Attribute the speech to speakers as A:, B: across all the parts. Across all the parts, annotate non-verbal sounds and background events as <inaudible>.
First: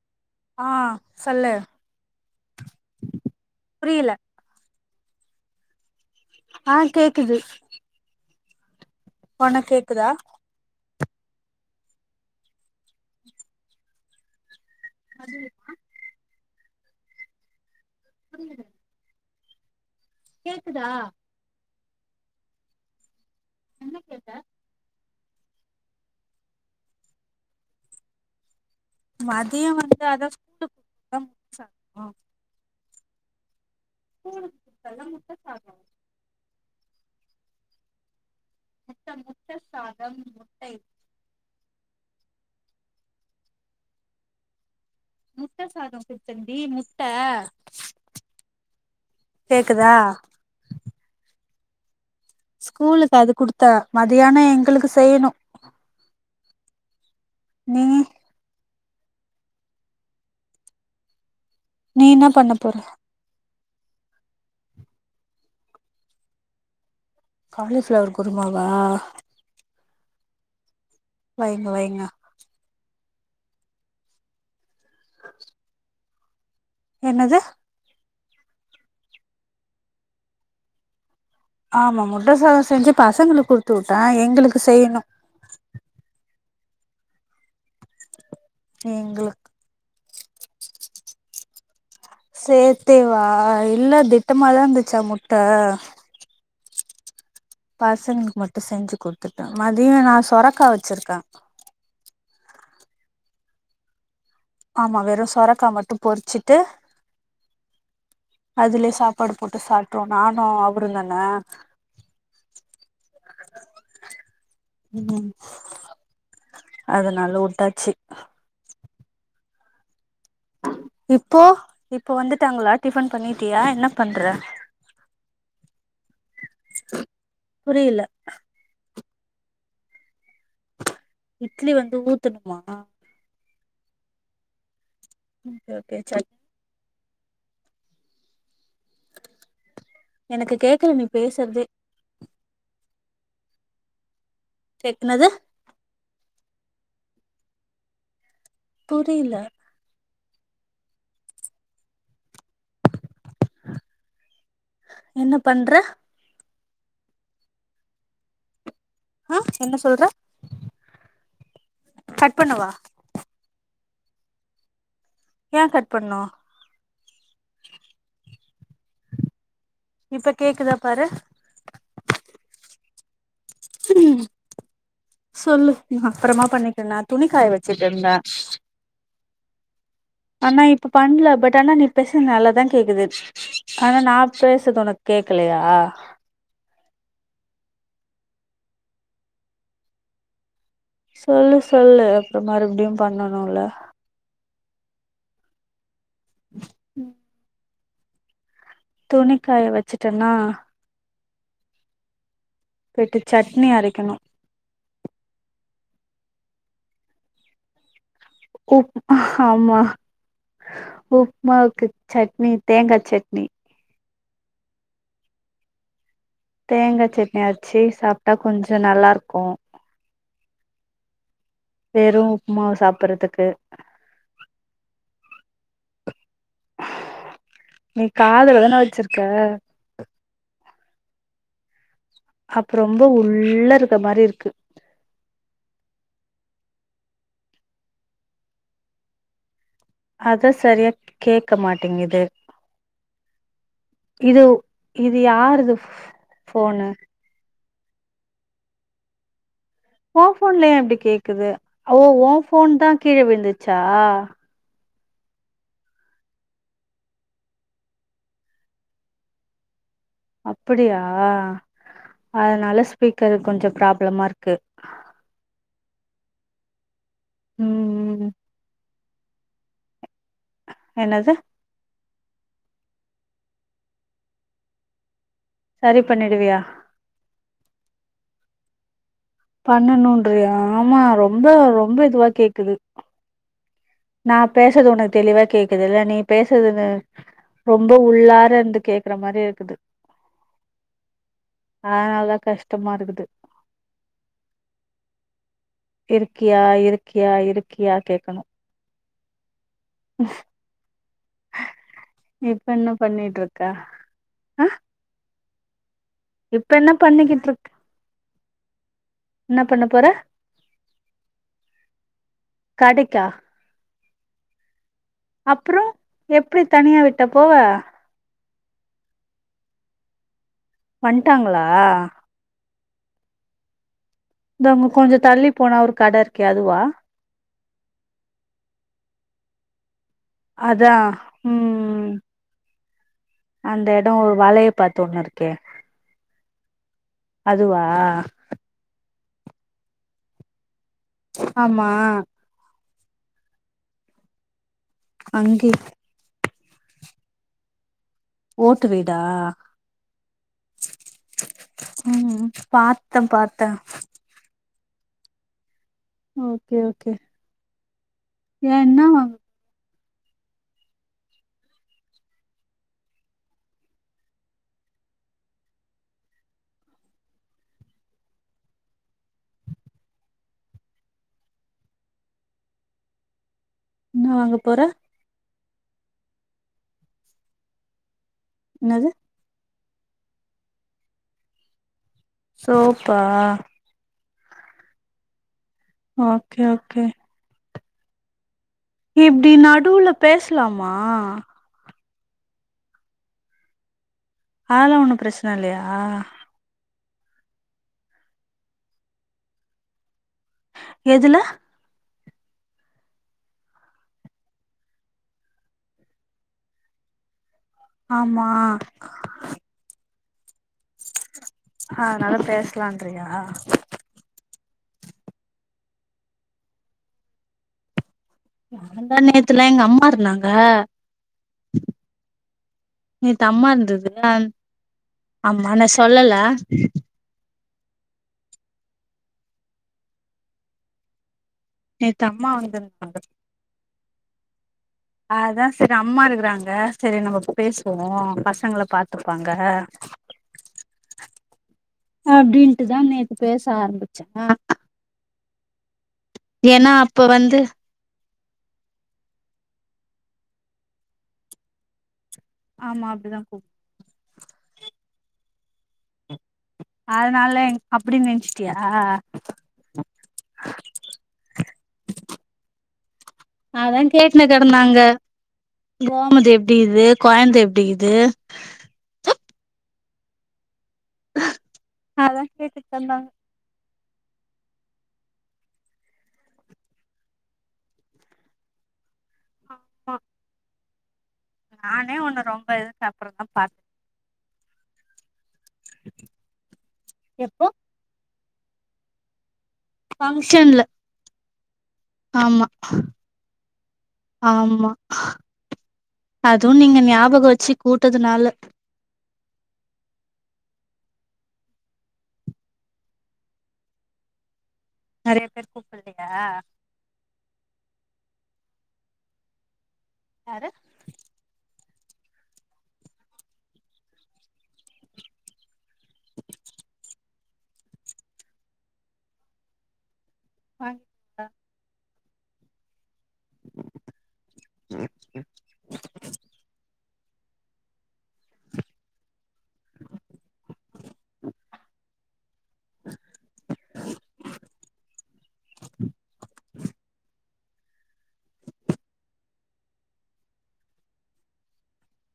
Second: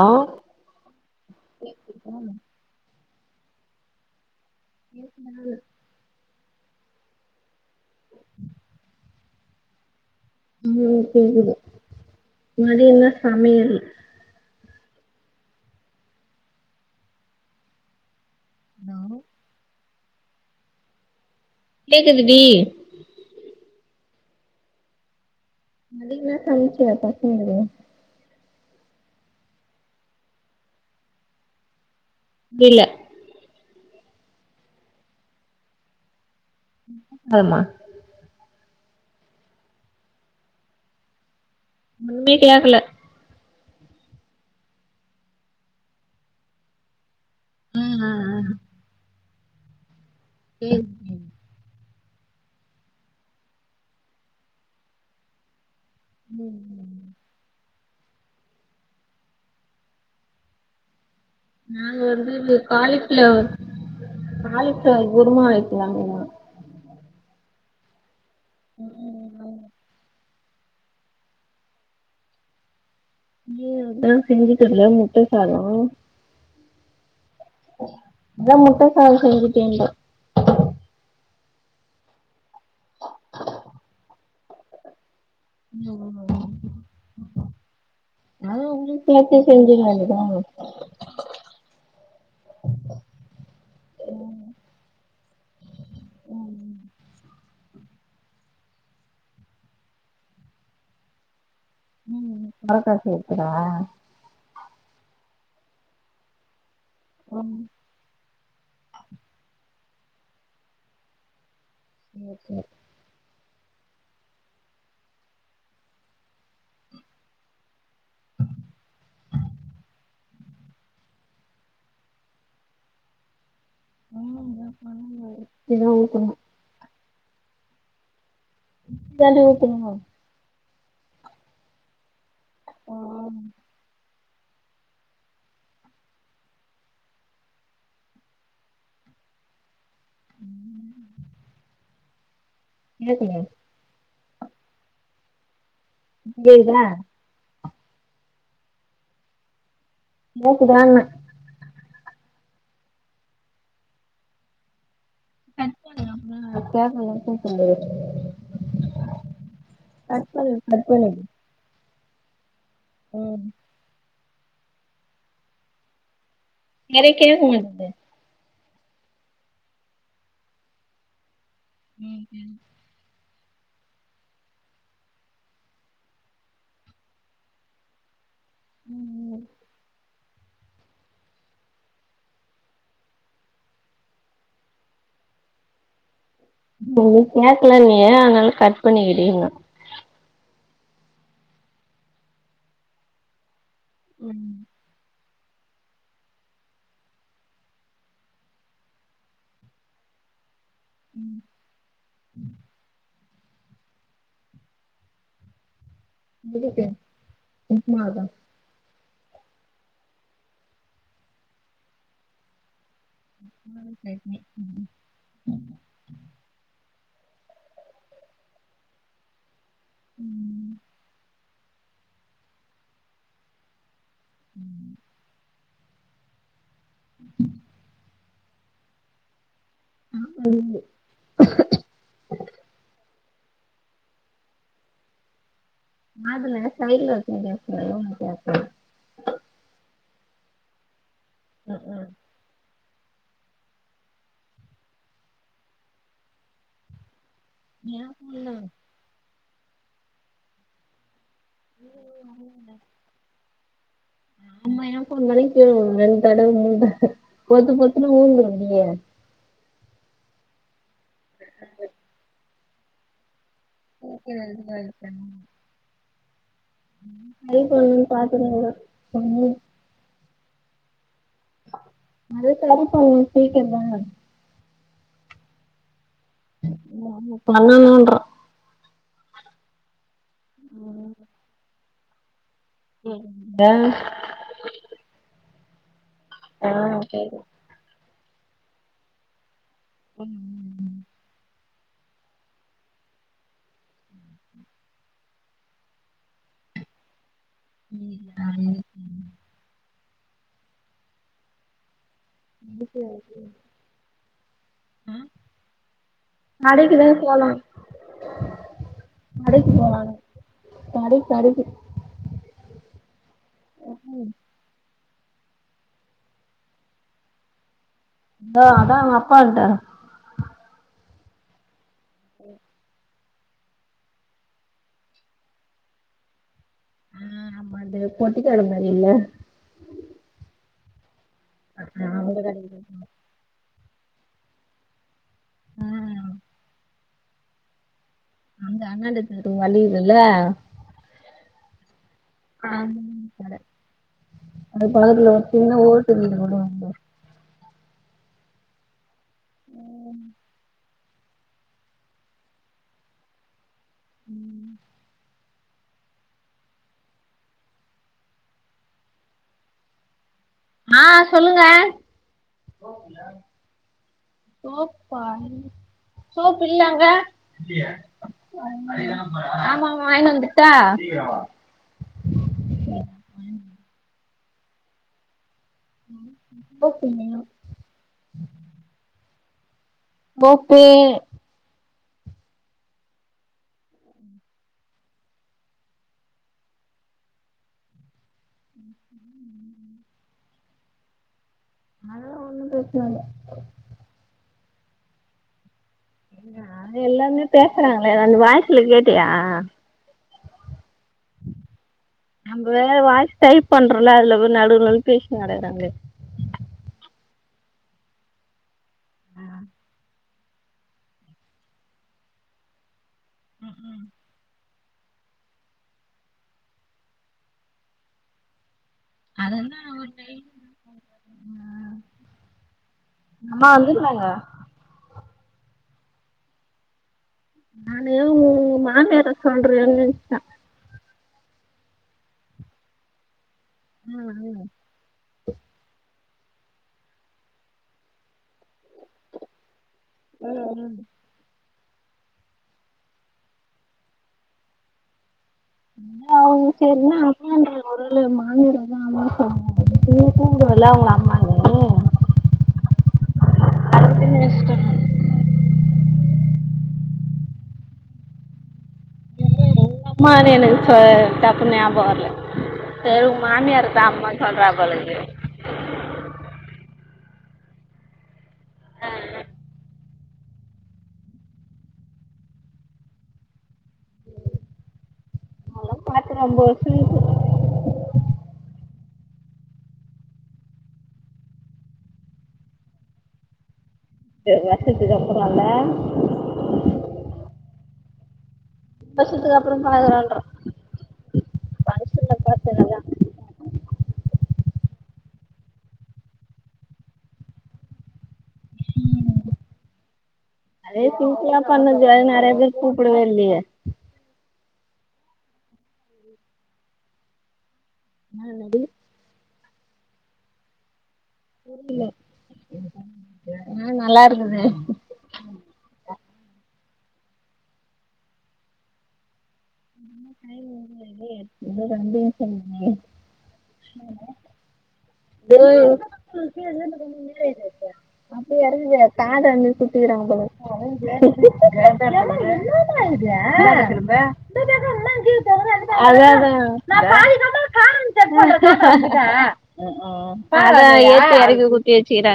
A: ஆ
B: ஆ சொல்லு புரியுல
A: பேசுனது
B: ஆ கேக்குது
A: <inaudible>
B: உனக் கேக்குதா
A: ம் கேக்குது மதியோ என்ன சமையல்
B: அது <unintelligible>
A: ஹலோ
B: கேக்குதா
A: கேக்குது டி
B: என்ன கேட்ட
A: மதியம் இன்னா சமச்ச பசங்களுக்கு
B: மதியோ வந்து அதா ஸ்கூலுக்கு போனும் <unintelligible>
A: இங்க இல்ல
B: ஸ்கூலுக்கு குத்தல முட்ட சாதோ
A: ஆமா
B: முட்ட முட்ட சாதம் முட்டை
A: ஒன்னுமே கேக்கல
B: முட்ட சாதம் குடுத்தன்டீ முட்ட கேக்குதா
A: ம்
B: ஸ்கூலுக்கு அது குடுத்தா மதியானம் எங்களுக்கு செய்யணு
A: ம் ம்
B: நீ
A: நாங்க
B: நீ என்ன பண்ண
A: வந்து
B: போற
A: காலிஃளவர் காலிஃளவர் குருமா வைக்கலான்னு
B: காலிஃப்ளவர் குருமாவா வைங்க வைங்க
A: நீ அதுதா செஞ்சிட்டல்ல முட்ட சாதோ
B: என்னது
A: அதா முட்ட சாதோ செஞ்சிட்டிங்கலே
B: ஆமா முட்ட சாதோ செஞ்சு பசங்களுக்கு குடுத்து விட்டே எங்களுக்கு செய்யணு
A: ம் ம் அதும் உங்களுக்கு சேத்தே செஞ்சிர வேண்டியதான
B: சேத்தே வா இல்ல திட்டமாதா இருந்துச்சா முட்ட பசங்களுக்கு மட்டு செஞ்சு குடுத்துட்டே மதியோ நா சொரக்கா வச்சிருக்கே
A: ம் சொரக்கா இருக்குதா
B: ஆமா வெறு சொரக்கா மட்டு பொறிச்சிட்டு
A: ம்
B: அதுலயே சாப்பாடு போட்டு சாப்ட்ருவோ நானு அவருந்தான
A: ஓகே
B: ம் அதனால உட்டாச்சு இப்போ இப்போ வந்துட்டாங்களா டிபன் பண்ணிட்டியா என்ன
A: ஆ
B: பண்ற
A: இதா பண்ணுங்க. இதா ஊத்தணு
B: புரியல
A: இத்தாலி ஊத்தணுமோ
B: இட்லி வந்து ஊத்தணுமா
A: ஆ
B: ஓகே ஓகே சட் எனக்கு கேக்கல நீ பேசுறதே
A: கேக்குது
B: கேக் என்னது
A: கேக்குதா
B: புரியல
A: கேக்குதான்னே
B: என்ன பண்ற
A: ஆ கேக்கல
B: ஆ என்ன சொல்ற
A: பண்ணு கட் பண்ணிடு
B: கட் பண்ணவா
A: ம்
B: ஏ கட் பண்ணும்
A: எனக்கு கேக்க மாட்டுது
B: இப்ப கேக்குதா பாரு
A: ம் ம்
B: ம் சொல்லு அப்பறமா பண்ணிக்கலா துணிக்காய வச்சுட்டு இருந்தே
A: ம் ம்.
B: ஆனா இப்ப பண்ல பட் ஆனா நீ பேசது நல்லாதா கேக்குது. ஆனா நா பேசது உனக் கேக்கலையா?
A: நீ <inaudible> கேக்கலன்னியே அதனால கட் பண்ணிக்கிடின்ன.
B: சொல்லு சொல்லு அப்றோ மறுபுடியும் பண்ணுனுல்ல.
A: ம்.
B: உம் துணிக்காய வெச்சுட்டன்னா
A: ம்.
B: போயிட்டு சட்னி அரைக்கணு.
A: எதுக்கு உப்மாவுக்கா?
B: குப் ஆமா உப்மாவுக்கு சட்னி தேங்கா சட்
A: <inaudible> சட்னி ம் ம்.
B: தேங்கா சட்னி அரச்சி சாப்ட்டா கொஞ்சோ நல்லாருக்கு.
A: ம்.
B: வெறு உப்மாவ சாப்பறதுக்கு.
A: ம்.
B: நீ காதுல தான வெச்சிருக்க.
A: ஆமா <inaudible>
B: அப் ரொம்ப உள்ள இருக்க மாரி இருக்கு.
A: காதுல சைட்ல வெச்சினு பேசறது உனுக் கேக்கல.
B: அதா சரியாக் கேக்க
A: ம் ம்
B: மாட்டிங்குது. இதுவ் இது யாருது ஃப் ஃப் ஃபோனு?
A: ஏ ஃபோன் தா.
B: ஓ ஃபோன்ல ஏ இப்டி கேக்குது? ஓ ஓ ஃபோன் தா கீழ விழுந்துச்சா?
A: ஆமா ஏ ஃபோன்தாடி கீழ உழுந்து ரெண் தடவ மூணு தட பொத்து பொத்துனு உழுந்துருதுடி.
B: அப்பிடியா அதனால ஸ்பீக்கரு கொஞ்சோ ப்ராப்ளமா
A: ஓகே <inaudible>
B: இருக்கு
A: <inaudible>
B: ம்
A: ஃபோனயே
B: ம்
A: பாக்கறிங்களோ சாமி.
B: என்னது?
A: மதிய <inaudible>
B: சரி பண்ணிடுவியா?
A: ஓ ஆமா பண்ணுனுன்றே.
B: பண்ணுனுன்றியா ஆமா ரொம்ப ரொம்ப இதுவா கேக்குது.
A: ம் ம் ம் வேற?
B: நா பேசறது உனக் தெளிவா கேக்குதில்ல நீ பேசறது
A: ஆ
B: எனு
A: கேக்குது
B: ரொம்ப உள்ளார இருந்து கேக்கற மாரியே இருக்குது.
A: <inaudible>
B: ஆ அதா கஷ்டமா இருக்குது. இருக்கியா இருக்கியா இருக்கியா கேக்கணு. இப்ப
A: <inaudible>
B: என்ன பண்ணிட்ருக்க ஆ
A: அ
B: இப்ப என்ன
A: கடைக்கு எதாது போலா.
B: பண்ணிக்கிட்ருக்க என்ன
A: கடைக்கி
B: பண்ண போற
A: போலானே கடைக் கடைக்கி.
B: கடைக்கா?
A: அ உ
B: அப்புரோம் எப்டி தனியா விட்டா போவ
A: தா அதான் அவன் அப்பா வன்டாரு
B: வன்ட்டாங்களா தா அங்க கொஞ்சம் தள்ளி போனா ஒரு கடை இருக்கே அதுவா
A: அ ஆமா அது பொட்டிக்கட மாறி இல்ல
B: அதா ம்
A: நா கூட <unintelligible>
B: அந்த எடம் வலைய பாத்து ஒன்னு இருக்கே
A: ஆ
B: அதுவா
A: அந்த அண்டாத்து வழிதுல்ல
B: ஆமா
A: ஹ அது பக்கத்துல ஒரு சின்ன
B: அங்கே
A: ஓட்டுவீடு ஒன்னு வரும் பாரு
B: ஓட்டு வீடா ம் பாத்தே பாத்தேன்
A: <inaudible>
B: ஓகே ஓகே ஏன்னா
A: ஆ சொல்லுங்க <unintelligible> சோப் இல்ல அங்க இல்லியே ஆமா ஆமா வாயின் வந்துட்டா சீக்கிர வா
B: ன்னா வாங்க போற
A: சோப்பில்ல
B: ன்னது
A: சோப்பே
B: சோப்பா ஓகே ஓகே இப்டி நடுவுல பேஸ்லாமா
A: அதுலா ஒன்னும் பிரச்ன இல்ல
B: ஆல்லாம் ஒண்ணும் பிரச்சன இல்லயா
A: ஆ எல்லாருமே பேசுறாங்ளே அந்த வாயசுல கேட்டியா
B: எதுல
A: நம்பே வாய்ஸ் டைப் பண்றோல்ல அதுல பார் நடுவுல நடுவுல பேசிட் கிடக்கறாங்ளே
B: ஆமா அதுனால பேஸ்லான்றியா முந்தா நேத்
A: அதுலா ஓகேய்
B: நேத்து அம்மா இருந்துதுல ஆமாண்ட சொல்லல
A: நானு உ மாமியார சொல்ரேனு நினச்சட்ட
B: நேத்து அம்மா வந்திரு தாங்க
A: <unintelligible>
B: அதான் சேரி அம்மா இருக்றாங்க சேரி நம்ப பேசுவோ பசங்கள பாத்துப்பாங்க <inaudible>
A: <unintelligible>
B: அப்டின்ட்டுதா நேத்து பேச ஆரம்பிச்சே ஏன்னா அப்ப வந்து
A: <unintelligible> குரலு மாமியார் தான் அம்மா சொன்னு கூப்டுவல அவுங்க அம்மானு
B: ஆமா அப்டிதான் கூப்டு
A: அதுக்குன்னு
B: அதனால அப்டின்னு நெனச்சிட்டியா
A: அம்மானு எனக்கு ட டக்குனு ஞாபம் வர்ல சேர் உ மாமியார
B: அதா
A: தா அம்மானு
B: கேட்டுனு கெடந்தாங்க
A: சொல்றபோலக்குது
B: கோமதி எப்டிக்து கொழந்த எப்டிக்து
A: ஆ ஆ
B: அ அதான் கேட்டி தந்தாங்க
A: அதல்லா பாத்து ரொம்ப வருஷதுக்கு போனு
B: ஆமா நானே ஒன்ன ரொம்ப இது அப்ரந்தா பாத்த
A: சில வருசத்துக் அப்பரோல்ல
B: எப்போ
A: வருஷத்துக்கு அப்புற பழகுறோன்ற
B: ஃபங்க்ஷன்ல ஆமா ஆமா அதுவு நீங்க ஞாபக வச்சு கூட்டதுனால
A: ம் அதயே சிம்பிளா பண்ணது அது நறைய பேரு கூப்படவே இல்லயே
B: நறைய பேர் கூப்பல்லயா
A: என்ன என்னாடி
B: யாரு
A: புரில ஆ நல்லா இருக்கனே
B: <inaudible>
A: ஊரே
B: ப
A: ஏ இன்னு ரெண்டு வருசம் இருக்குங்க விரே அப்டியே இறங்கி காது அங்கயே குத்திகிறாங்க பொலக்குது இன்னா டா இது இந்தாண்ட திரும்பு அதாஅதா உகும் பார ஏத்தி இறக்கி குத்தி வச்சக்கிறே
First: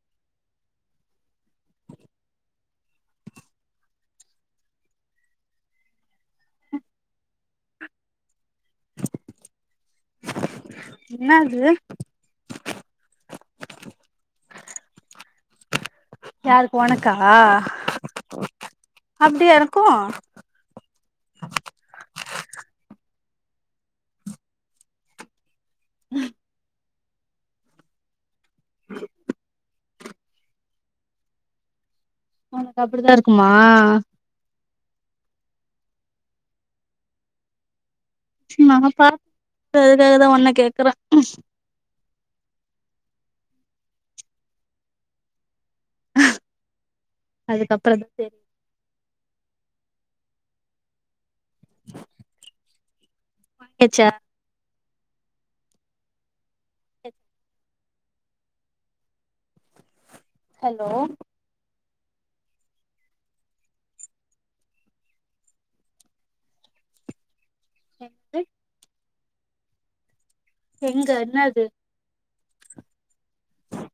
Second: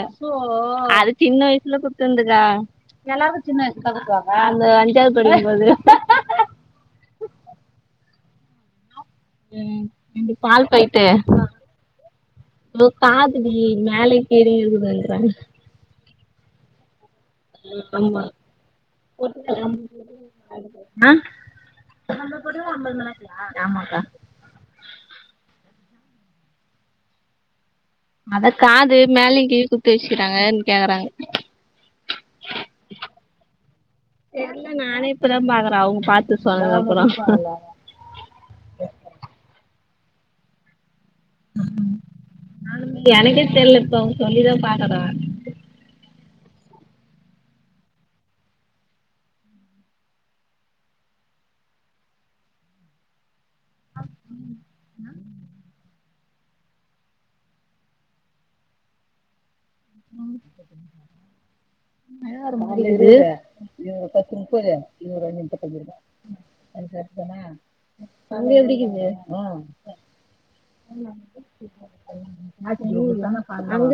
A: அது சின்ன வயசுல குத்துந்துக்கா எல்லா சின்ன வயசுல குத்துவாங்க அந்த அஞ்சாது படிக்கும் போது ம் ரெண்டு பால் பால்பாய்ட்டு
B: என்னாது
A: தோ காதுடி மேலயு கிழயு இருக்குசைசா
B: யாருக் ஒனக்கா
A: ஆமா
B: அப்டியா இருக்கோ
A: அ ஆமாக்கா
B: ம்
A: அத காது மேலயும் கீழயும் குத்தி வச்சுக்கிறாங்கன்னு கேக்கறாங்க
B: ஒனக்கு அப்டித்தா இருக்குமா
A: தெர்ல நானே இப்பதா பாக்கற அவுங்க பாத்து சொன்துகுஅப்பறம்
B: சீனா ந பாஸ் அதுக்காகதா ஒன்ன கேக்கற
A: நானுமே எனக்கே தெர்ல இப்ப அவுங்க சொல்லிதா பாக்கற
B: அதுக்கப்பறம் தான் தெ வாங்கியாச்சா
A: ம்
B: ஹலோ
A: இது ஒரு பத்து நுப்பது இது ஒரு அஞ்சு நுப்பத்தஞ்சு இருக்கு கணக்கு செர்தானா ம் ம்
B: எங்க
A: அங்க
B: என்னது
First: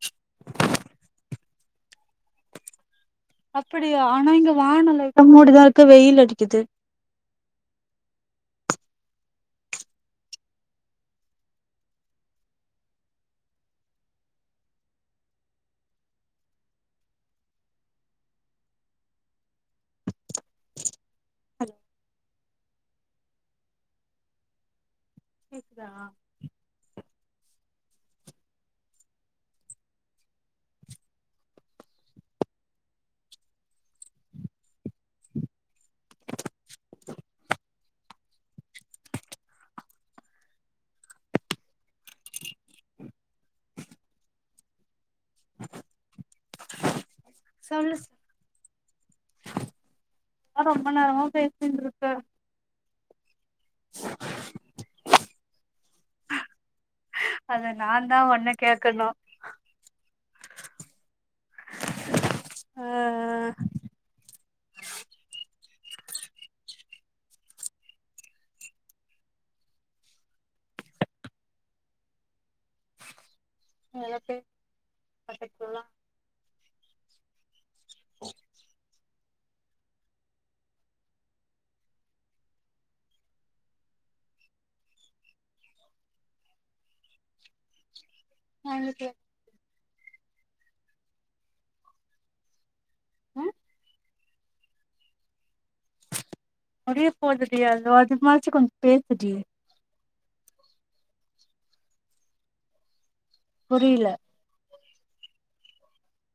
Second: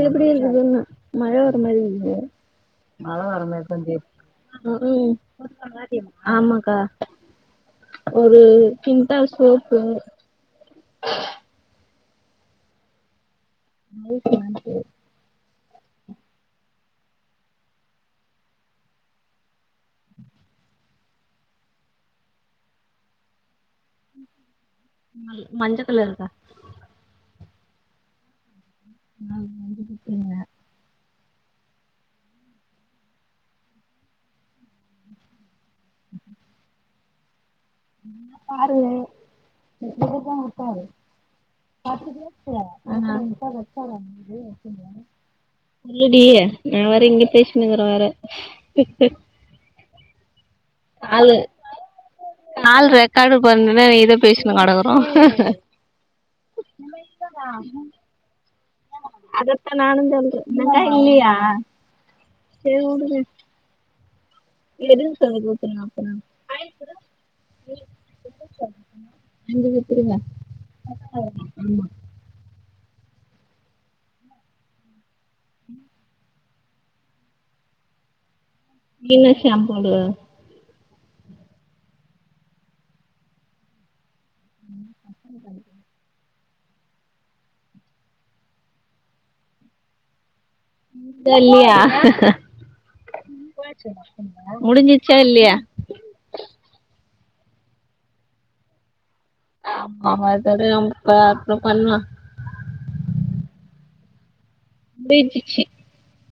A: எப்டி இருக்குதுன்னே மழ வர்ற மாரி இருக்குது
B: அப்படியா ஆனா இங்க
A: ம்
B: வானோ லைட்டா மூடிதா இருக்கு
A: ம்
B: வெயில் அடிக்குது
A: ஆமாங்க்கா ஒரு சின்தால் சோப்பு அது மாரி ஷேம்பு மஞ்ச
B: கேக்குதா
A: கலருக்கா அண்ணா அது கொண்டி குடுத்துருங்க நீ வேன்னா பாரு <unintelligible> இந்த பக்கோ குடுத்தாரு ஆ ஹா சொல்லுடி நா வேற இங்க பேசிக்கினுக்குற வேற
B: ஆட்டா ம
A: காலு கால் ரெக்கார்டு பண்ணுனேன்னா நீ இத பேசு கடக்குறோ
B: அத நாந்தா ஒன்ன கேக்கணு
A: அதத்தா நானு சொல்றே செரி உடுங்க
B: ஆ
A: இது எதுன்னு சொல்லி குடுத்தீங்க அப்பறமா அஞ்சு வித்துருங்க ஆமா
B: <unintelligible>
A: நீ என்ன ஷாம்பு போடுவ ம் கம்பனி காரு <unintelligible>
B: வாங்கிக்கிறே
A: தா இல்லியா முடிஞ்சுச்சா இல்லையா
B: முடிய போதுடி அது வாட்டுக் மறச்சு கொஞ்சு பேசுடி
A: ஆமா அதாவது அவுங்க ப அப்றோ பண்லா
B: புரியில
A: <unintelligible>